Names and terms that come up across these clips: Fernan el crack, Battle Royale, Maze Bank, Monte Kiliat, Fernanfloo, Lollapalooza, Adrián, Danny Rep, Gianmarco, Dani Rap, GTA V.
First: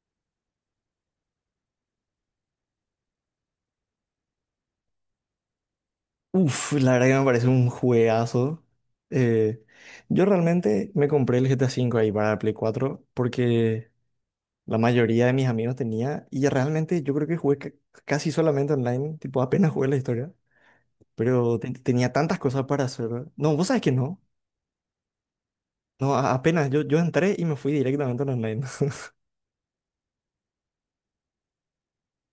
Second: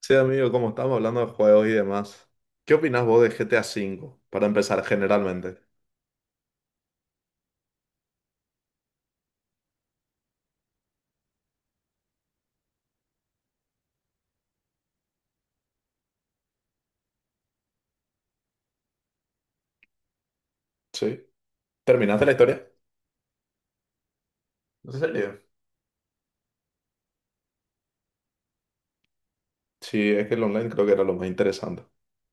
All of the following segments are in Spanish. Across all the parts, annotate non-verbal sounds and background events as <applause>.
Sí, amigo, como estamos hablando de juegos y demás, ¿qué opinás vos de GTA V? Para empezar, generalmente. Uf, la verdad que me parece un juegazo. Eh, yo realmente me compré el GTA V ahí para la Play 4 porque la mayoría de mis amigos tenía y realmente yo creo que jugué casi solamente online, tipo apenas jugué la historia, Sí. pero tenía ¿Terminaste la tantas cosas historia? para hacer. No, vos sabés que no. ¿En serio? No, apenas yo, entré y me fui directamente al online. <laughs> Sí, es que el online creo que era lo más interesante.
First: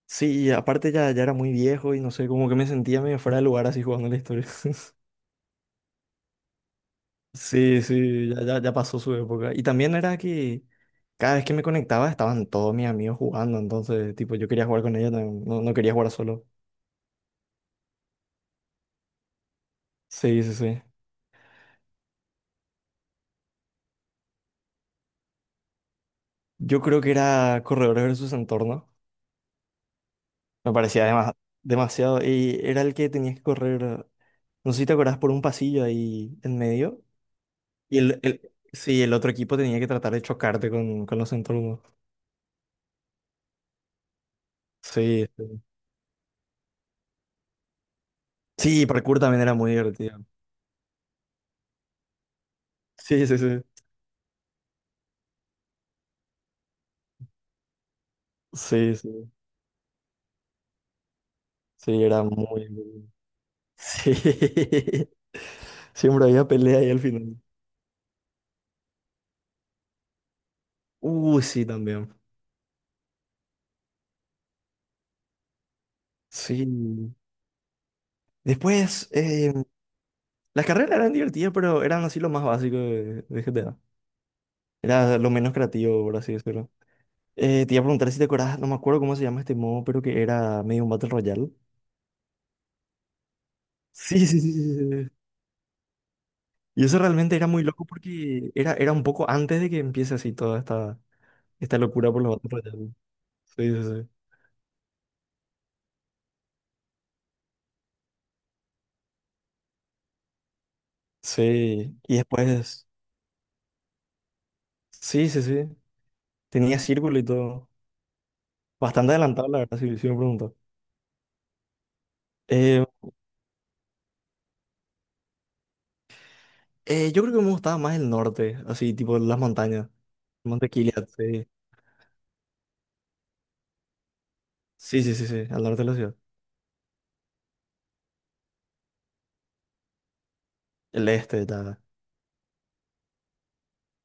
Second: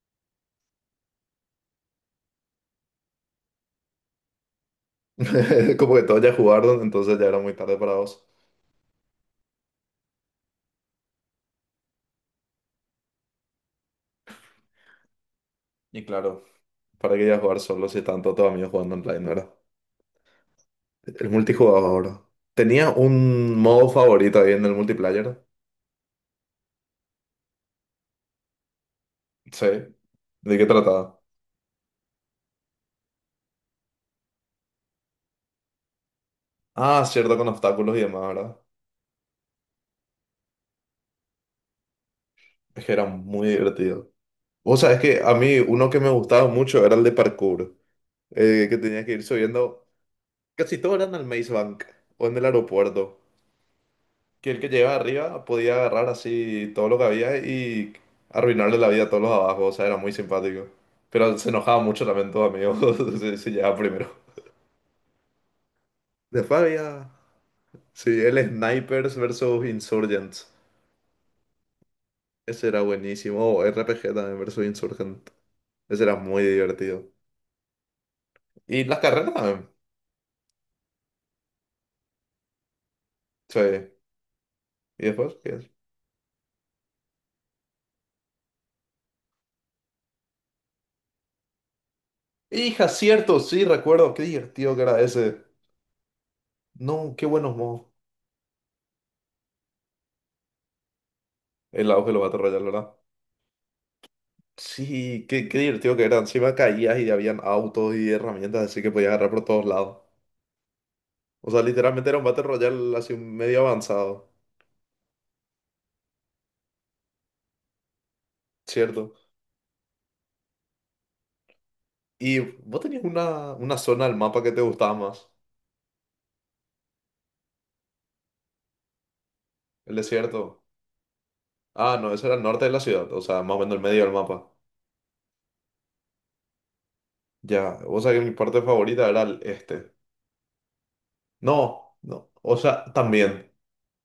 Sí, y aparte ya era muy viejo y no sé, como que me sentía medio fuera de lugar así jugando la historia. <laughs> <laughs> Como que todos ya jugaron, entonces ya era muy tarde Sí, para vos. sí, ya, ya, ya pasó su época. Y también era que cada vez que me conectaba estaban todos mis amigos jugando, entonces, tipo, yo quería jugar con ellos, no, no no quería Y jugar claro, solo. ¿para qué ya jugar solo si tanto todos amigos jugando online, verdad? Sí, sí, sí. El multijugador. ¿Tenía un modo favorito ahí en el multiplayer? Yo creo que era Corredores versus Entorno. Sí. ¿De qué Me parecía trataba? Demasiado. Y era el que tenías que correr, no sé si te acordás, por un pasillo ahí en medio. Ah, cierto, con obstáculos Y y demás, ¿verdad? sí, el otro equipo tenía que tratar de chocarte con los entornos. Es que era muy divertido. Vos sabés que Sí, a mí sí. uno que me gustaba mucho era el de parkour, que Sí, tenía que parkour ir también era muy subiendo, divertido. casi todo era en el Maze Bank o en el aeropuerto, Sí, sí, sí. que el que llegaba arriba podía agarrar así todo lo que había y arruinarle la Sí, vida a sí. todos los de abajo, o sea, era muy simpático. Pero se enojaba Sí, mucho era también todo, muy, muy amigo, divertido. <laughs> si llegaba primero. Sí, <laughs> siempre había Después pelea ahí al había, final. sí, el Snipers versus Insurgents, Sí, también. ese era buenísimo, o RPG también versus Insurgent, ese era muy divertido. Sí. Y las Después, carreras también, las carreras eran divertidas, pero eran así lo más básico de sí. GTA. ¿Y Era lo después, menos qué? creativo, por así decirlo. Te iba a preguntar si te acordás, no me acuerdo cómo se llama este modo, pero que era medio un Battle Royale. Hija, cierto, sí, recuerdo, qué Sí, sí, sí, sí, divertido sí, que era sí, sí. ese. Y eso No, qué realmente era buenos muy modos. loco porque era, un poco antes de que empiece así toda esta El auge locura de los por los Battle Battle Royale, ¿verdad? Royale. Sí, sí, sí. Sí, qué divertido que era. Encima caías y habían autos y herramientas, así que podías agarrar por todos lados. O sea, Sí, literalmente y era un Battle después. Royale así medio avanzado, Sí, sí, sí. Tenía círculo y todo. Bastante ¿cierto? adelantado, la verdad, si me preguntas. Y vos Eh, tenías una zona del mapa que te gustaba más, yo creo que me gustaba más el norte, así, tipo las montañas. el desierto. Monte Kiliat, sí. Ah, no, eso era el norte de la ciudad, o sea, más o menos el medio del mapa. Sí, sí, sí, sí, al norte de la ciudad. Ya, o sea que mi parte favorita era el este. El este, tal. No, no, o sea, también,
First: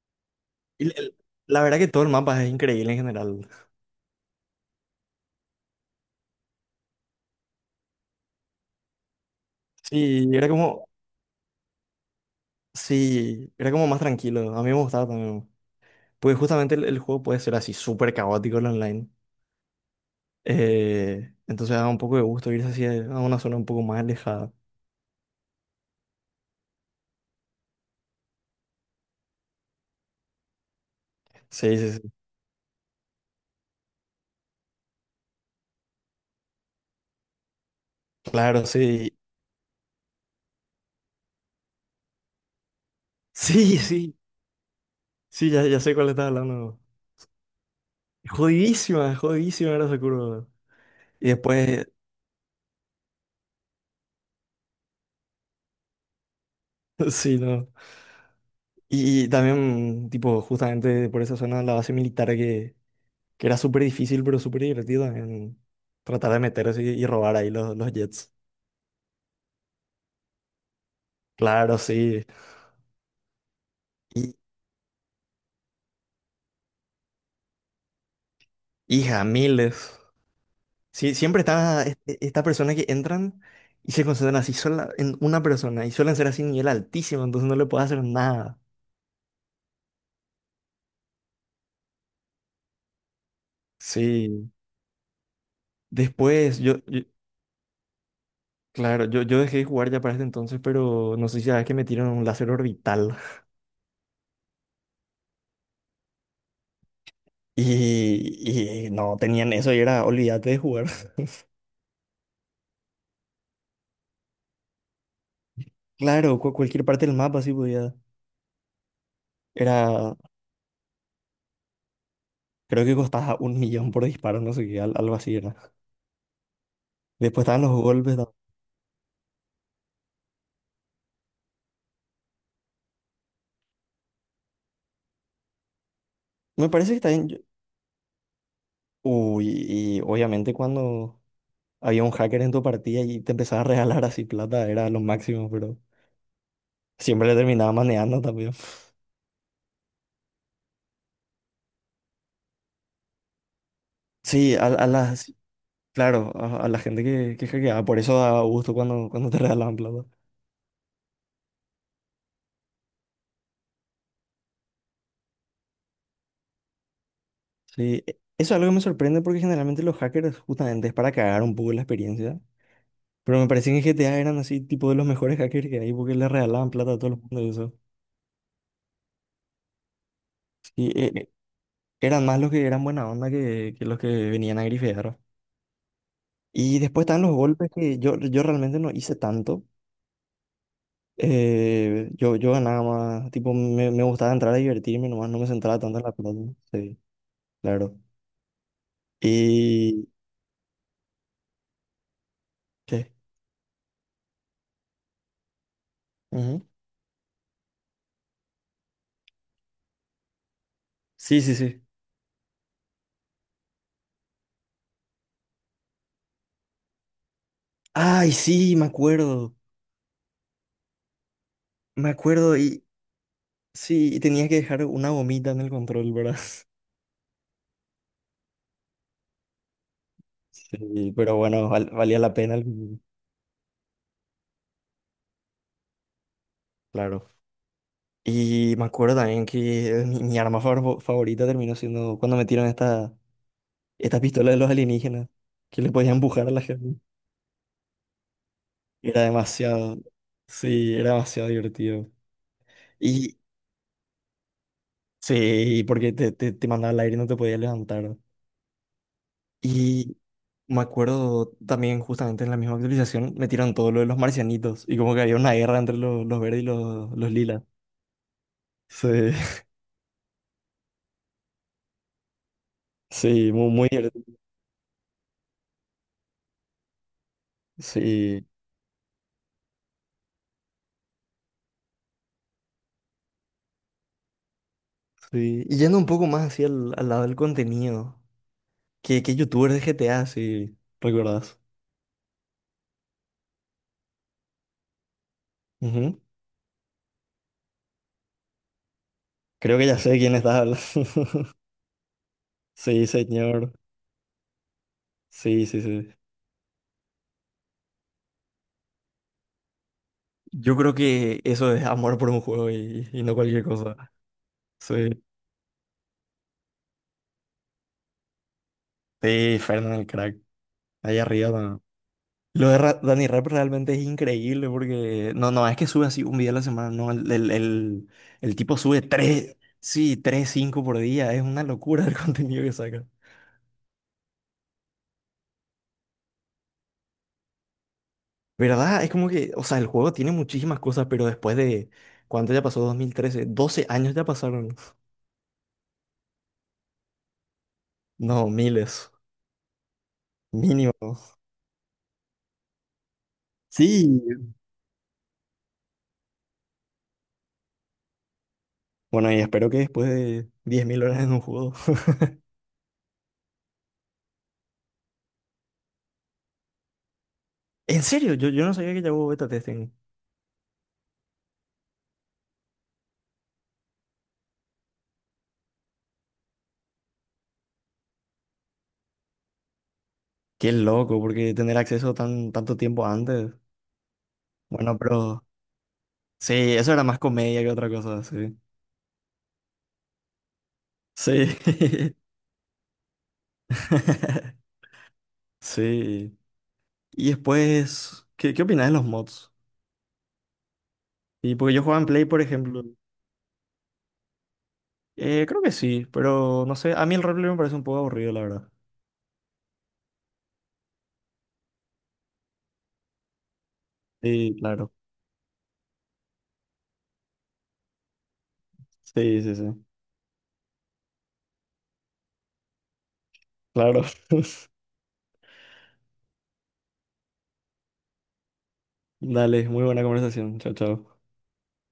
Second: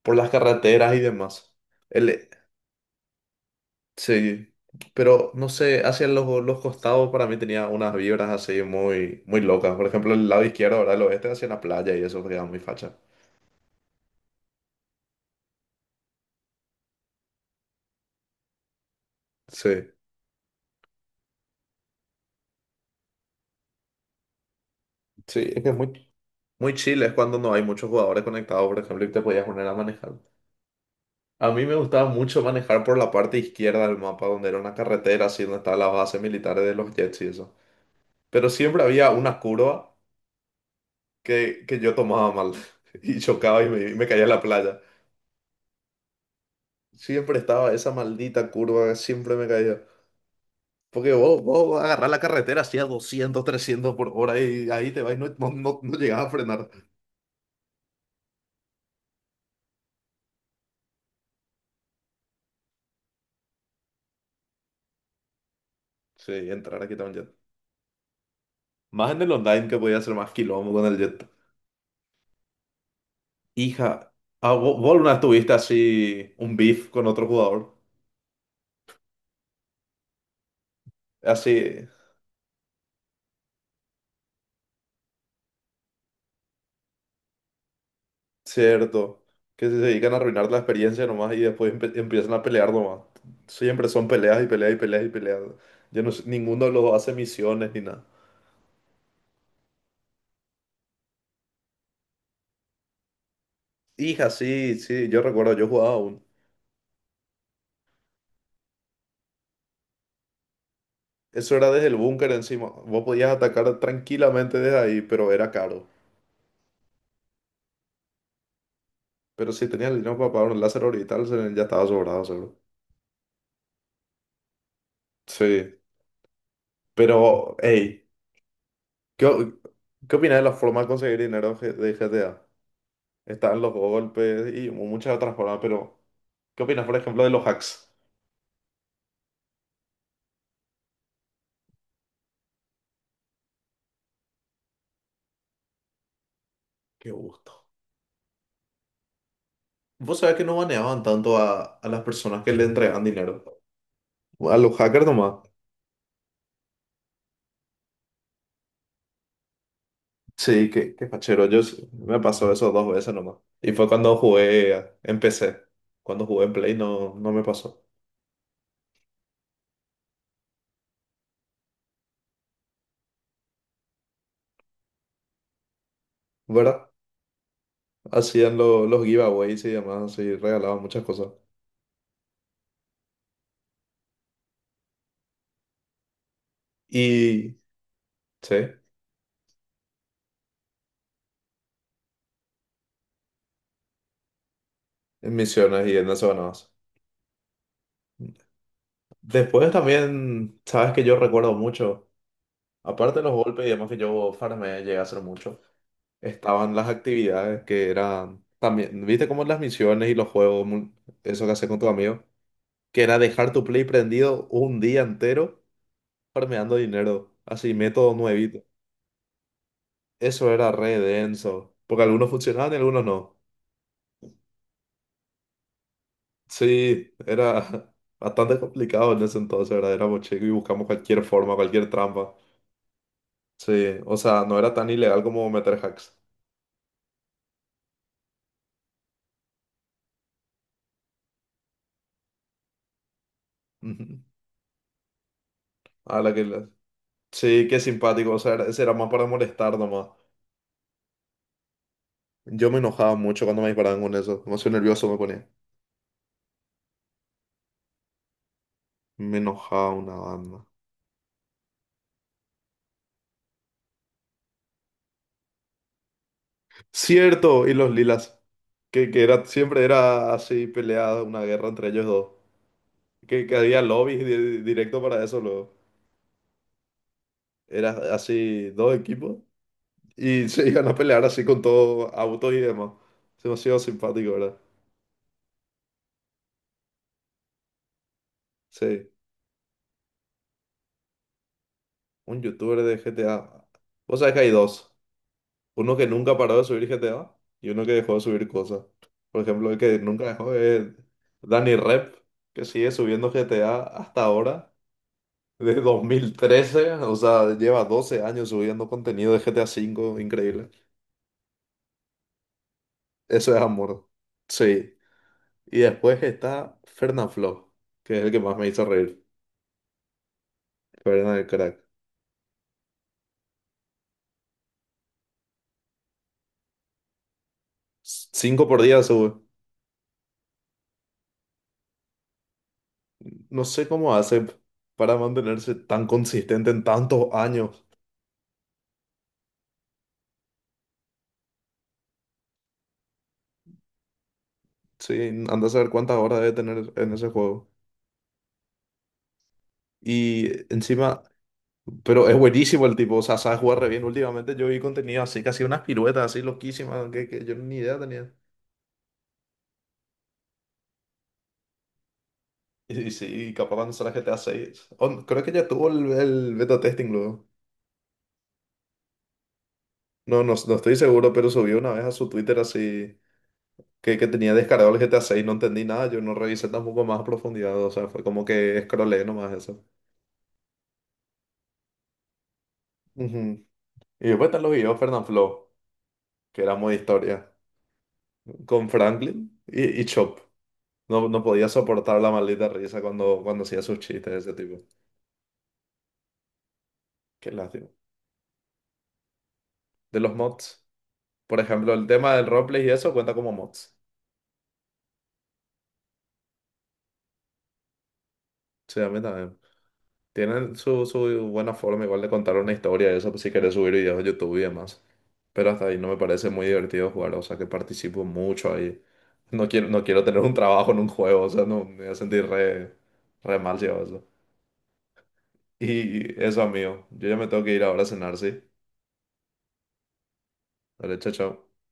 por las Y carreteras y demás. la verdad que todo el El, mapa es increíble en general. sí, pero no sé, hacia los costados para mí tenía unas vibras así muy, muy locas. Por ejemplo, el Sí, lado izquierdo, ahora el oeste, hacia la playa y eso queda muy facha. sí, era como más tranquilo. A mí me gustaba también. Porque justamente el juego puede ser así, súper caótico el online. Sí, Entonces da un poco de gusto irse así a una zona un poco más alejada. sí, es que es muy, muy chile, es cuando no hay muchos jugadores conectados, por ejemplo, y te podías poner a manejar. A mí me Sí, sí, sí. gustaba mucho manejar por la parte izquierda del mapa, donde era una carretera, así donde estaban las bases militares de los jets y eso. Pero Claro, siempre había sí. una curva que yo tomaba mal <laughs> y chocaba y Sí, me, y me sí. caía en la playa. Sí, ya, ya sé cuál estás hablando. Siempre estaba esa maldita curva, Jodidísima, siempre me jodidísima caía. era esa curva. Porque Y vos vas a después, agarrar la carretera así a 200, 300 por hora y ahí te vas y no, no, no, no llegás a frenar. <laughs> sí, no. Y también, tipo, justamente por esa zona, la base militar que era súper difícil, pero súper divertida en tratar Sí, de meterse entrar aquí y también, jet. robar ahí los jets. Más en el online que podía hacer más quilombo con el jet. Claro, sí. Hija, Y, ah, vos alguna vez tuviste así un beef con otro jugador. hija, miles. Sí, siempre Así, está esta persona que entran y se concentran así sola en una persona y suelen ser así nivel altísimo, entonces no le puedo hacer nada. cierto. Que se dedican a arruinar la experiencia nomás y después empiezan a pelear nomás. Siempre son peleas y Sí, peleas y peleas y peleas. Yo no sé, después ninguno de los dos yo. hace misiones ni nada. Claro, yo dejé de jugar ya para ese entonces, pero no sé si sabes que me tiraron un láser orbital Hija, sí, sí, yo recuerdo, yo jugaba aún. <laughs> Y no tenían eso y era olvídate de jugar. <laughs> Eso era desde el búnker encima. Vos podías atacar tranquilamente desde ahí, pero era caro. Claro, cualquier parte del mapa sí podía. Pero si tenías el Era, dinero para pagar un láser orbital, ya estaba sobrado, seguro. Creo que costaba un millón por disparo, no sé qué, algo así era. Sí, Después pero, estaban los hey, golpes. ¿Qué, o- qué opinas de la forma de conseguir dinero de GTA? Están los golpes y muchas otras formas, pero ¿qué Me opinas, parece por que está ejemplo, bien. de los hacks? Uy, y obviamente cuando había un hacker en tu partida y te empezaba a regalar así plata, era lo máximo, pero Qué siempre le gusto. terminaba manejando también. Vos sabés que no baneaban tanto a las personas que le entregaban dinero. Sí, A los a hackers las. nomás. Claro, a la gente que hackeaba, por eso da gusto cuando te <laughs> regalaban plata. Sí, qué fachero. Me pasó eso dos veces nomás. Y fue cuando jugué, en PC. Cuando jugué en Play no, no me pasó. Sí, eso es algo que me sorprende porque generalmente los hackers justamente es para cagar un poco la experiencia. Pero me parece que en GTA eran así, tipo de los mejores hackers que hay porque le regalaban ¿Verdad? plata a todo el mundo y eso. Hacían los giveaways y demás y regalaban Y muchas cosas. Eran más los que eran buena onda que los que venían a grifear. Y después estaban los Y golpes que yo sí, realmente no hice tanto. Yo ganaba más, tipo, me gustaba entrar a divertirme nomás, en no me centraba misiones y tanto en en la eso plata. ganabas. Sí, claro. Después Y. también, sabes que yo recuerdo mucho, ¿Qué? aparte de los golpes y demás que yo farmeé, llegué a hacer mucho, Ujú. estaban las actividades que eran también, viste como las misiones y los juegos, Sí, eso que sí, haces con sí. tu amigo que era dejar tu Play prendido un día entero farmeando dinero, así método Ay, nuevito. sí, me acuerdo. Eso era re denso, porque Me algunos acuerdo funcionaban y y algunos no. sí, y tenía que dejar una gomita en el control, ¿verdad? <laughs> Sí, era <laughs> bastante complicado en ese entonces, ¿verdad? Éramos chicos y buscamos Sí, cualquier pero forma, bueno, cualquier valía la trampa. pena, Sí, o sea, no era tan ilegal como meter hacks. claro. Y me acuerdo también que mi arma favorita terminó siendo cuando metieron esta Ujú. pistola de los alienígenas, que le podían A la que empujar a la gente. Sí, qué simpático, o sea, ese era más Era para molestar demasiado, nomás. sí, era demasiado divertido. Yo me enojaba Y mucho cuando me disparaban con eso, demasiado nervioso me ponía. sí, porque te mandaba al aire y no te podías levantar. Me enojaba una Y banda. me acuerdo también justamente en la misma actualización metieron todo lo de los marcianitos y como que había una guerra entre los verdes y los lilas. Cierto, y los lilas. Que Sí, era, <laughs> siempre era así peleada una guerra entre ellos dos. Que, sí, que muy, había muy lobbies divertido. directo para eso, luego. Era Sí, así dos equipos y <laughs> se iban a pelear así con todo autos y demás. Es demasiado simpático, ¿verdad? sí. Y yendo un poco más hacia al lado del contenido, Sí, qué youtubers de GTA, si recuerdas? un youtuber de GTA. Vos sabés que hay dos. Uno que Ujú. nunca paró de subir GTA y uno que dejó de subir cosas. Por ejemplo, el Creo que ya que sé nunca quién dejó está. es <laughs> Danny Rep, que sigue Sí, subiendo señor. GTA hasta ahora. Sí, De sí, dos sí. mil trece, o sea, lleva 12 años subiendo contenido de GTA V, increíble. Yo creo que eso es amor por un juego y no Eso es cualquier amor. cosa. Sí. Sí. Y después está Flo, que es el que más me hizo reír. Sí, Fernan el crack. Ahí Fernan el crack. arriba. Lo de Dani Rap realmente es increíble porque no, no es que sube así un video a la semana, no, el Cinco tipo por sube día sube. tres, sí, tres, cinco por día, es una locura el <laughs> contenido que saca. No sé cómo hace para mantenerse tan consistente en tantos años. ¿Verdad? Es como que, o sea, el juego tiene muchísimas cosas, pero después de, ¿cuánto ya pasó? 2013, 12 años ya pasaron. <laughs> Sí, anda a saber cuántas horas debe tener en ese juego. No, miles, Y mínimo. encima, pero es buenísimo el tipo, o sea, sabe jugar re bien. Sí. Últimamente yo vi contenido así, casi unas piruetas así loquísimas, que yo ni idea tenía. Bueno, y espero que después de 10.000 horas en un juego. <laughs> Y sí, capaz cuando sale GTA 6, creo que ya tuvo el beta testing luego. En serio, yo no sabía que ya hubo beta testing. No, no, no estoy seguro, pero subió una vez a su Twitter así que tenía descargado el GTA 6. No entendí nada, yo no revisé tampoco más a profundidad. O sea, fue como que scrollé nomás eso. Qué loco, porque tener acceso tanto tiempo antes. Ujú. Y después están los videos Bueno, pero. Fernanfloo, Sí, que era eso muy era más historia, comedia que otra cosa, sí. con Franklin y Chop. No, no Sí. podía soportar la maldita risa cuando hacía sus chistes de ese <laughs> tipo. Sí. Y Qué lástima. después, qué opinas de los mods? De los mods. Y Por porque yo ejemplo, jugaba el en Play, tema por del ejemplo. roleplay y eso cuenta como mods. Creo que sí, pero no sé, a mí el roleplay me parece un poco aburrido, la verdad. Sí, a mí también. Tienen su buena forma igual de contar una historia, y eso pues, si querés subir videos a YouTube Sí, y claro. demás. Pero hasta ahí no me parece muy divertido jugar, o sea que participo mucho ahí. Sí, sí, No sí. quiero, no quiero tener un trabajo en un juego, o sea, no me voy a sentir re, re mal si hago Claro. eso. <laughs> Y eso, amigo, yo ya me tengo que ir ahora a cenar, ¿sí? Dale, muy buena conversación. Chao, Dale, chao. chao, chao.